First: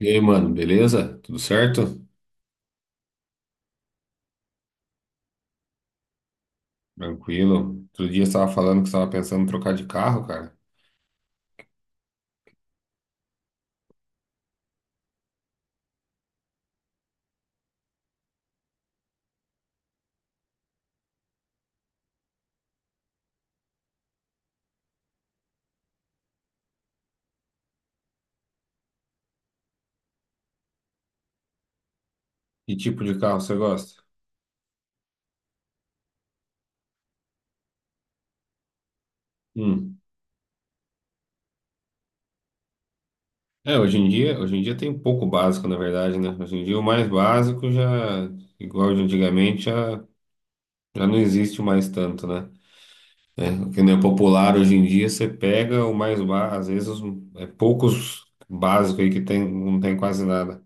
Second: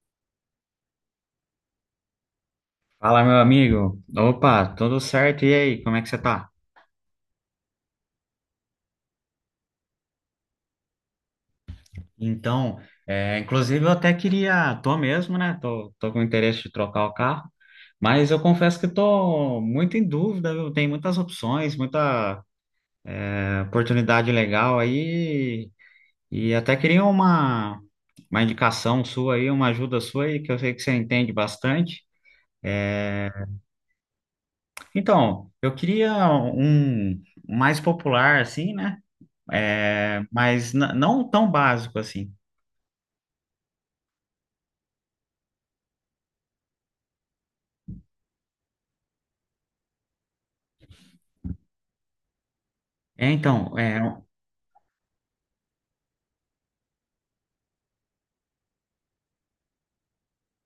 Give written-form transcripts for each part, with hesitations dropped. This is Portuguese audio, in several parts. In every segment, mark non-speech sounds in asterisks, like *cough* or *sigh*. E aí, mano, beleza? Tudo certo? Fala, meu amigo. Opa, tudo certo? E aí, como é que você tá? Tranquilo. Outro dia você estava falando que você estava pensando em trocar de carro, cara. Então, inclusive eu até queria, tô mesmo, né? Tô com interesse de trocar o carro, mas eu confesso que tô muito em dúvida, viu? Tem muitas opções, muita oportunidade legal aí, e até queria uma indicação sua aí, uma ajuda sua aí, que eu sei que você entende bastante. Que tipo de carro você gosta? Então, eu queria um mais popular, assim, né? Hum. Mas não tão básico assim. É, hoje em dia tem um pouco básico, na verdade, né? Hoje em dia o mais básico já, igual de antigamente, já não existe mais tanto, né? É, O então, que não é, é popular hoje em dia, você pega o mais básico, às vezes os, é poucos básicos aí que tem, não tem quase nada.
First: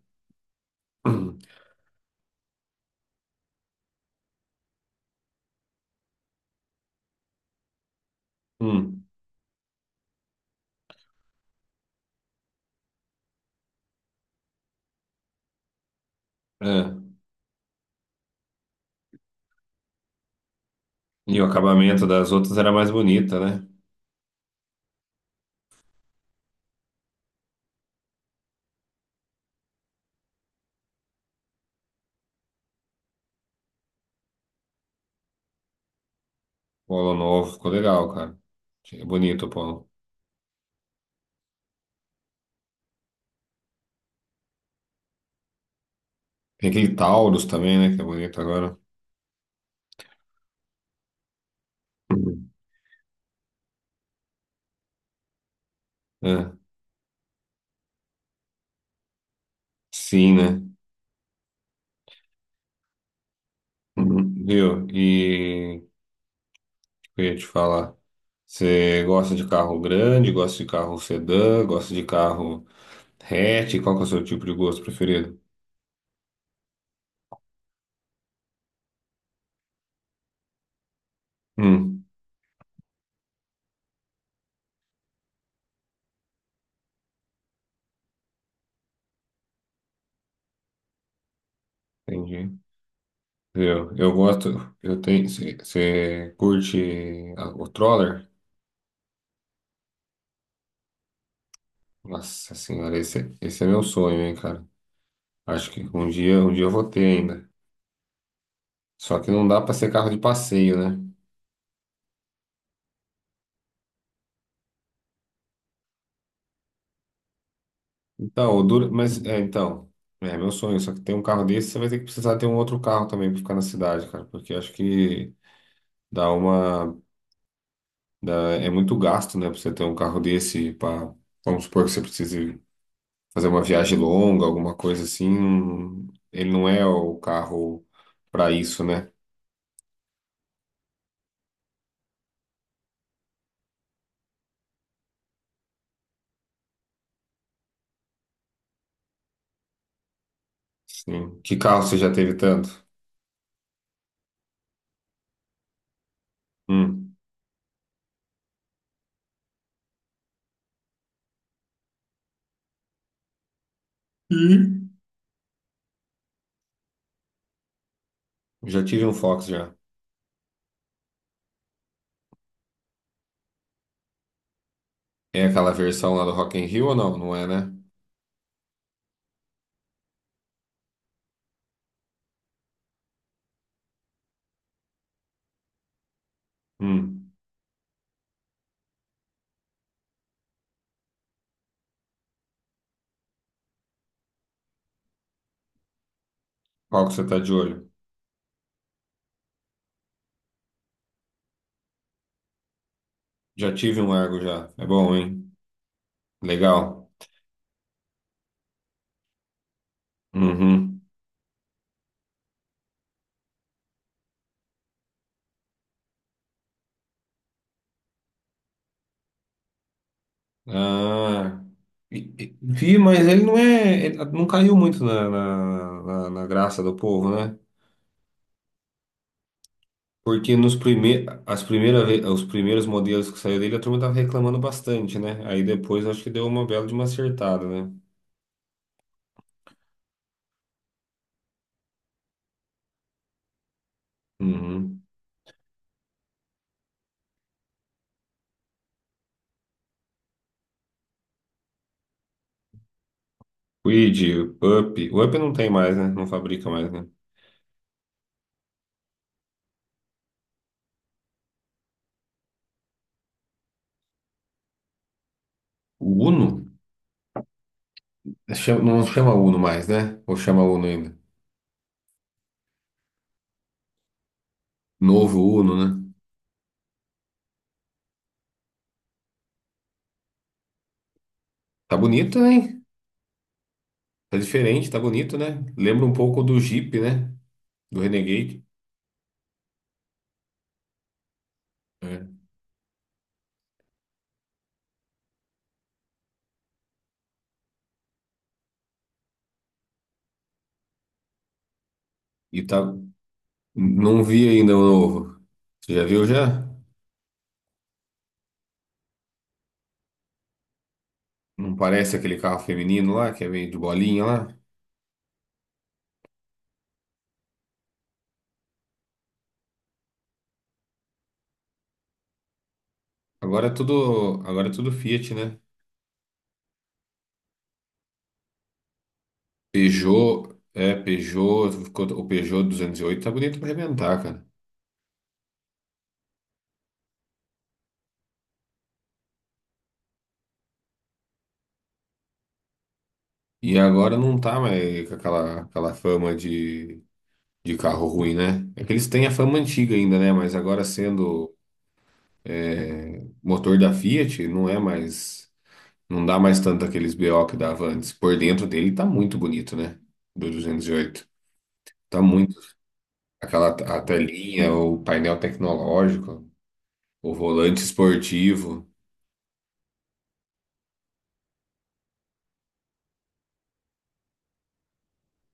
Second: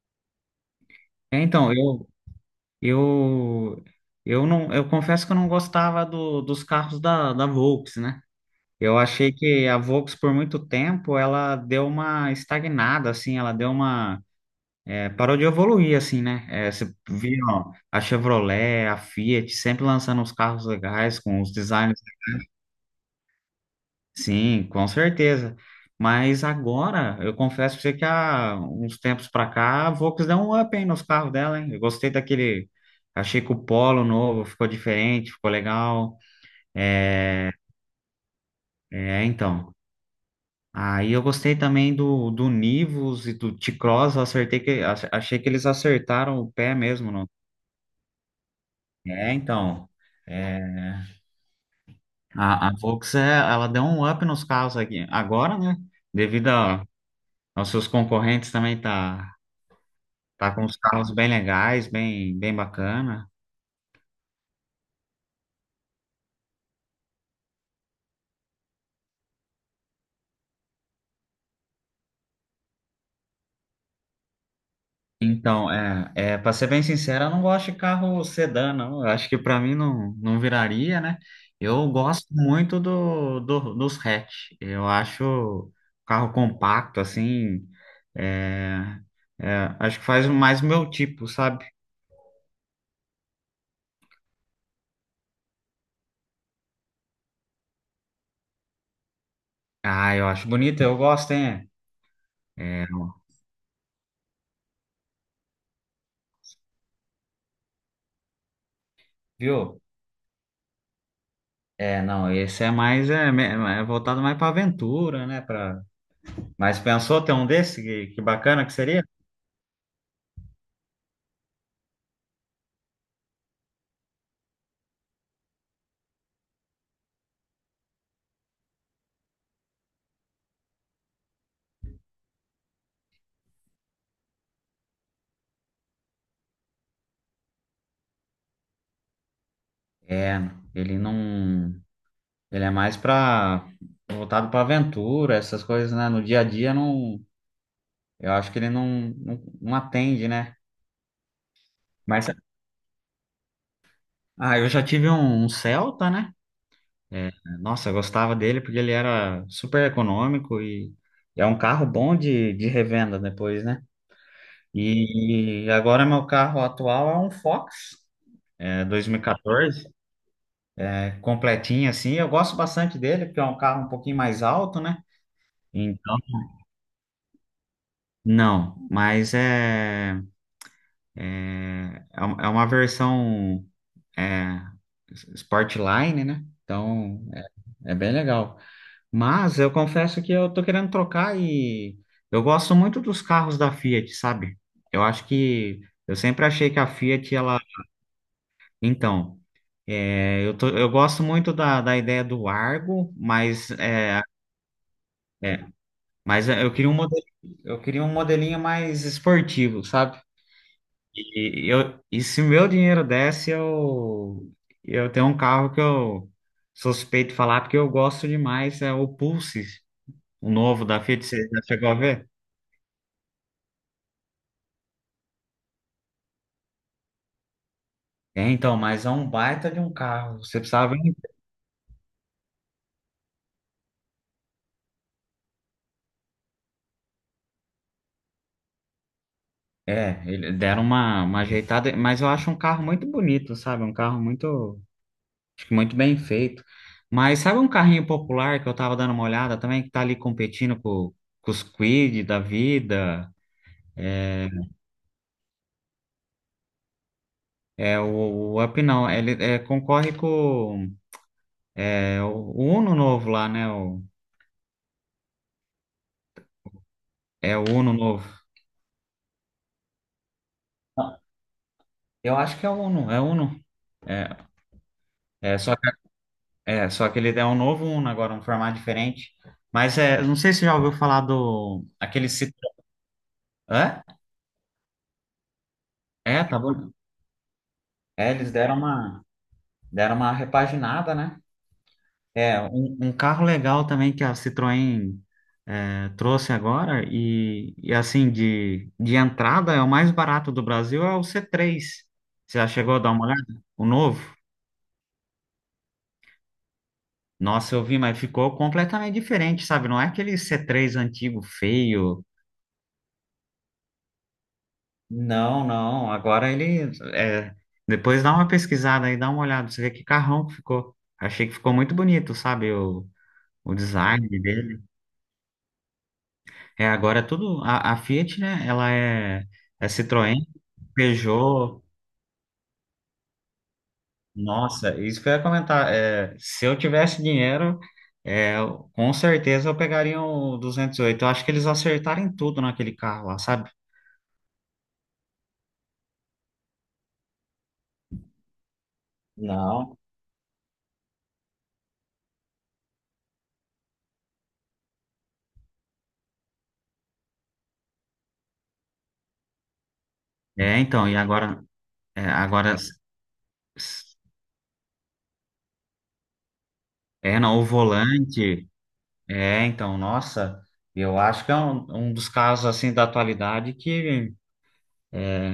é, *clears throat* então, eu, eu não, eu confesso que eu não gostava dos carros da Volks, né? Eu Hum. achei que a Volks por muito tempo ela deu uma estagnada, assim, ela deu uma, é, parou de evoluir, assim, né? É, você É. viu ó, a Chevrolet, a Fiat sempre lançando os carros legais E com o os designs. acabamento das outras era mais bonita, né? Sim, com certeza. Mas agora, eu confesso pra você que há uns tempos pra cá, a Volks deu um up, hein, nos carros dela, hein? Eu gostei daquele. Achei que o Polo novo ficou diferente, ficou legal. Polo É, novo, ficou legal, cara. É é, bonito o então. polo. Aí eu gostei também do Nivus e do T-Cross. Eu acertei que, ach- achei que eles acertaram o Tem pé aquele mesmo, não? Taurus também, né? Que é bonito agora. Então. É, Uhum. a Volks, ela deu um up nos carros aqui. Agora, né? Devido É, aos seus concorrentes também tá. sim, Tá né? com uns carros bem legais, bem bacana. Uhum. Viu? E o que eu ia te falar. Você gosta de carro grande, gosta de carro sedã, gosta de carro hatch? Qual que é o seu tipo de gosto preferido? Então, para ser bem sincero, eu não gosto de carro sedã, não. Eu acho que para mim não, não viraria, né? Eu Hum, gosto muito dos hatch. Eu acho carro compacto, assim. é, acho que faz mais o meu tipo, sabe? entendi. Viu? Eu gosto. Eu tenho. Você curte o Troller? Ah, eu acho bonito, eu gosto, hein? Nossa É, senhora, esse é meu sonho, hein, cara. Acho que um dia eu vou ter ainda. Só que não dá para Viu? ser carro de passeio, né? Não, esse é mais é voltado mais para aventura, né? Pra... Mas pensou ter um desse? Que Então, o bacana que dura... seria? mas é, então, é meu sonho, só que ter um carro desse, você vai ter que precisar ter um outro carro também para ficar na cidade, cara, porque eu acho que dá uma é muito gasto, né, para você ter um carro desse para vamos supor que você precise fazer uma viagem longa, alguma coisa assim, ele não é o carro para isso, né? É, ele não. Ele é mais pra, voltado pra aventura, essas coisas, né? No dia a dia, não. Eu acho que ele não, não, não atende, né? Sim. Que carro você já Mas, teve tanto? ah, eu já tive um Celta, né? Hum. É, Nossa, eu gostava dele porque ele era super econômico e é um carro bom de revenda depois, né? Ih. E agora meu carro atual é um Fox, Já é tive um Fox já. 2014, é completinho assim. Eu gosto bastante dele porque é um carro um pouquinho mais alto, né? É aquela versão Então. lá do Rock in Rio ou não? Não é, né? Não, mas é uma versão é, Sportline, né? Então Hum. É bem legal. Mas eu confesso que eu tô querendo trocar e eu gosto muito dos carros da Fiat, sabe? Eu acho que eu sempre achei que a Qual que você Fiat, tá de ela. olho? Então, eu tô, eu gosto muito da ideia do Argo, Já tive um Argo já. É bom, hein? é, mas Legal. Eu queria um modelinho mais esportivo, sabe? Uhum. E se meu dinheiro desse, eu tenho um carro que eu suspeito de falar porque eu gosto demais, é o Pulse, o novo da Fiat, você Ah, já chegou a ver? Vi, mas ele não é. Ele não caiu muito na, na graça do povo, né? Então, mas é um baita de um carro, Porque você nos precisava... prime, as primeiras, ve- os primeiros modelos que saiu dele, a turma tava reclamando bastante, né? Aí depois acho que deu uma bela de uma acertada, né? Deram uma ajeitada, mas eu acho um carro muito bonito, sabe? Um carro muito, Uhum. acho que muito bem feito. Mas sabe um carrinho popular que eu tava dando uma olhada também, que tá ali competindo com os Kwid da vida? Quid, Up. O Up não tem mais, né? Não fabrica mais, né? É, o, o Up não, ele concorre com o Uno novo lá, né? O, O Uno? é o Uno novo. Não chama Uno mais, né? Ou chama Uno ainda? Não, eu acho que é o Uno, é o Uno. É, Novo é, Uno, só que, né? só que ele é um novo Uno agora, um formato diferente. Mas não sei se você já ouviu falar do Tá aquele bonito, Citroën. hein? Hã? Tá diferente, tá bonito, né? Lembra um pouco É, do tá bom. Jeep, né? Do Eles Renegade. deram uma repaginada, né? É. Um carro legal também que a Citroën trouxe agora, e assim, de entrada, é o mais barato do Brasil, é o C3. Você E já tá. chegou a dar uma olhada? O novo? Não vi ainda o novo. Você já viu já? Nossa, eu vi, mas ficou completamente diferente, sabe? Não é aquele C3 antigo, Não parece feio. aquele carro feminino lá, que é meio de bolinha lá? Não, não. Depois dá uma pesquisada aí, dá uma olhada, você vê que carrão que ficou. Achei que ficou muito bonito, sabe? O, Agora é o design tudo, agora é dele. tudo Fiat, né? Agora é tudo. A Fiat, né? Ela é Citroën, Peugeot, é, Peugeot, Peugeot. ficou- o Peugeot 208 tá bonito pra arrebentar, cara. Nossa, isso que eu ia comentar. Se eu tivesse dinheiro, com certeza eu pegaria o 208. Eu acho que eles acertaram em tudo naquele carro lá, sabe? E agora não tá mais com aquela fama de carro ruim, né? É que eles têm a fama antiga Não. ainda, né? Mas agora sendo motor da Fiat, não é mais. Não dá mais tanto aqueles B o que dava antes. Por dentro dele tá muito bonito, né? Do Então, e 208. agora. Tá muito. Agora. A telinha, o painel tecnológico, o Não, o volante volante. esportivo, Então, nossa. Eu acho que é um dos carros assim da atualidade que.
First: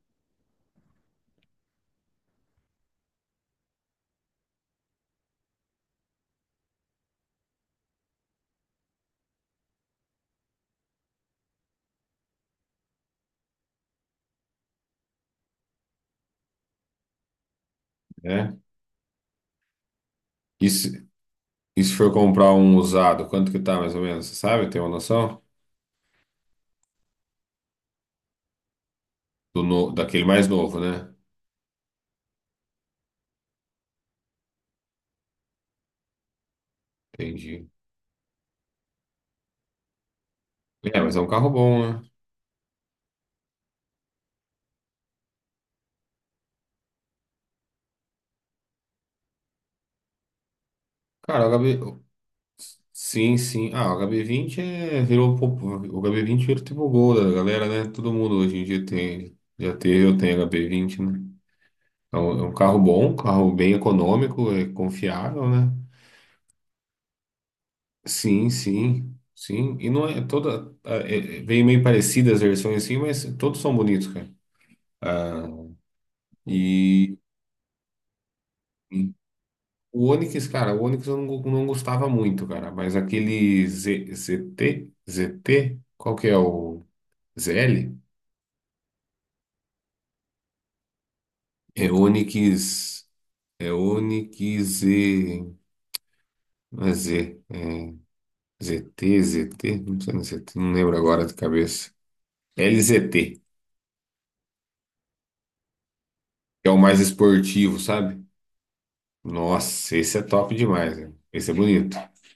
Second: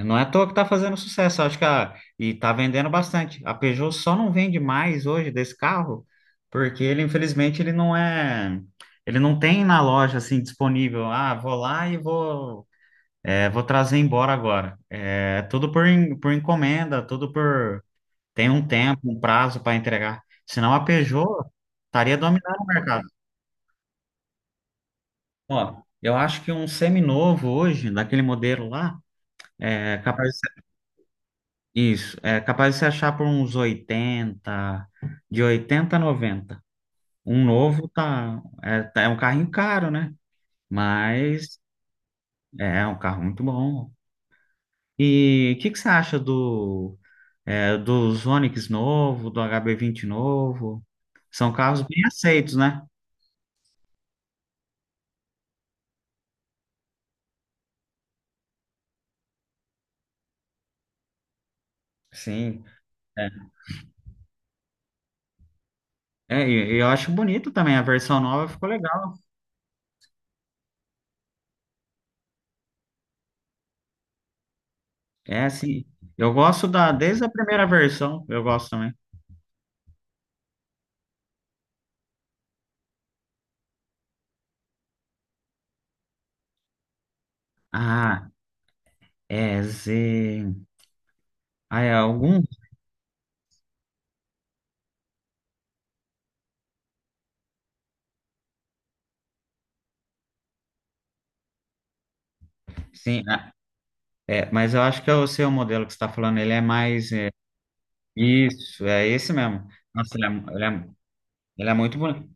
Não é à toa que tá fazendo sucesso, e tá vendendo bastante. A Peugeot só não vende mais hoje desse carro, porque ele, infelizmente, ele não é, ele não tem na loja assim disponível. Ah, vou lá e vou trazer embora agora. É tudo por encomenda, tudo por tem né? um tempo, um prazo para entregar. E Senão a se, Peugeot e se for estaria comprar dominando o um mercado. usado, quanto que tá mais ou menos? Você sabe? Tem uma noção? Ó, eu acho que um seminovo hoje, daquele modelo lá, Do é daquele capaz. mais novo, né? Isso, é capaz de você achar por uns 80, de 80 a 90. Um Entendi. novo tá, é um carrinho caro, né? É, mas é um carro Mas bom, né? é um carro muito bom. E o que, que você acha dos Onix novo, do HB20 novo? Cara, São o H B. carros bem aceitos, né? Sim, sim. Ah, o H B 20 virou tipo o gol da galera, né? Todo mundo hoje em dia tem. Já teve, eu tenho H-B 20, né? É um Sim. carro bom, um É, carro bem econômico, é confiável, né? E eu acho bonito também, a versão Sim, nova ficou sim, legal. sim. E não é toda. Vem meio parecidas as versões assim, mas todos são bonitos, cara. Ah, É, sim, e, desde a primeira versão, eu gosto também. e o Onix, cara, o Onix eu não gostava muito, cara. Mas aquele Z, ZT, ZT, qual que é o ZL? Ah, Z. Ah, É é algum. Onix. É Onix Z. Não é Z. É ZT, ZT. Não sei, não sei, não lembro agora de cabeça. Sim, LZT, mas eu acho que é o seu modelo que você está falando, ele é que é o mais mais. É, esportivo, sabe? isso, é esse mesmo. Nossa, Nossa, esse é ele é, top ele é, demais, né? Esse é ele é bonito. muito bonito.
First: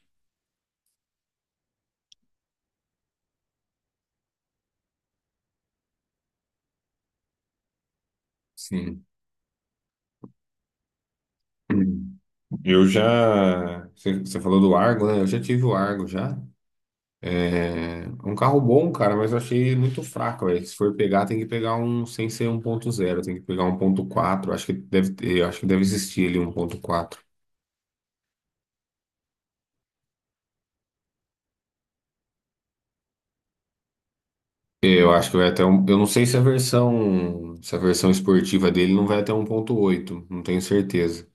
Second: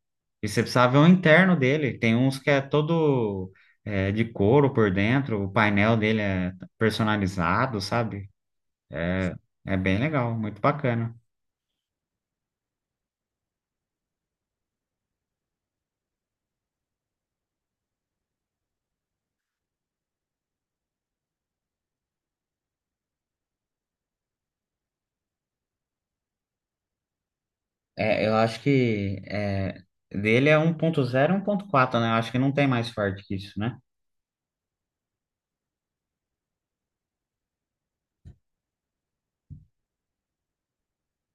E você precisava ver o interno dele. Tem uns que é todo de couro por dentro, o painel dele é personalizado, sabe? Sim. É bem legal, muito bacana. Eu já. Você falou do Argo, né? Eu já tive o Argo já. É um carro bom, cara, mas eu achei muito fraco, velho. Se for pegar, tem que pegar um sem ser 1.0, tem que pegar um 1.4. Acho que deve ter, eu acho que deve existir ali um 1.4. Eu acho que dele é 1.0 e 1.4, né? Eu acho que não tem mais forte que isso, né? Eu acho que vai até um, eu não sei se a versão esportiva dele não vai até um 1.8, não tenho certeza.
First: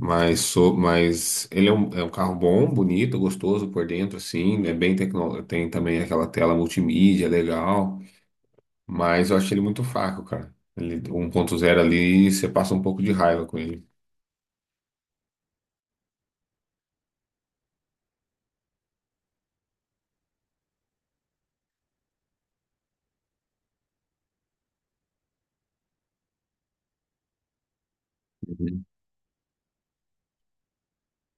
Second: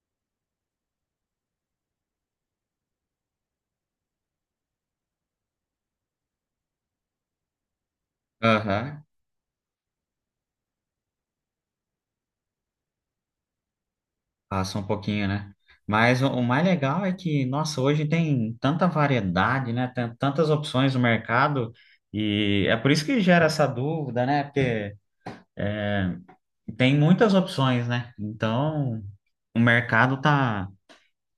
Mas ele é um, carro bom, bonito, gostoso por dentro, assim, é bem tecno, tem também aquela tela multimídia legal, Aham. mas eu acho ele muito fraco, cara. Ele 1.0 ali, você passa um pouco de raiva com ele. Passa um pouquinho, né? Mas o mais legal é que, nossa, hoje tem tanta variedade, né? Tem tantas opções no mercado e é por isso que gera essa dúvida, né? Porque é, tem muitas opções, né? Uhum. Então, o mercado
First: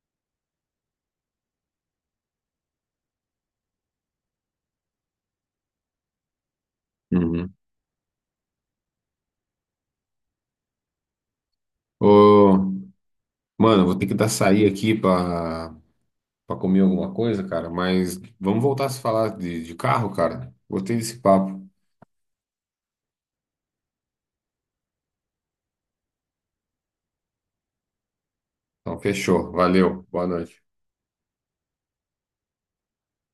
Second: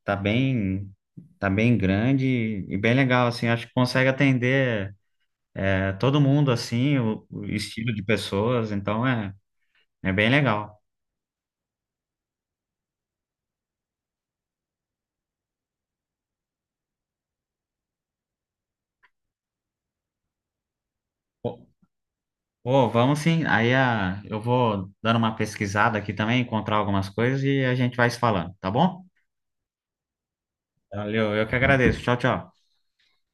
tá bem, tá bem grande e bem legal, assim. Acho que consegue atender todo mundo, assim, o Uhum. estilo de pessoas. Então, é bem legal. Ô, mano, vou ter que dar sair aqui pra comer alguma coisa, cara, mas vamos voltar a se falar de carro, cara. Gostei desse papo. Pô, vamos sim. Aí eu vou dando uma pesquisada aqui também, encontrar algumas coisas e a gente vai se falando, tá Então, bom? fechou. Valeu. Boa noite. Valeu, eu que agradeço. Tchau, tchau.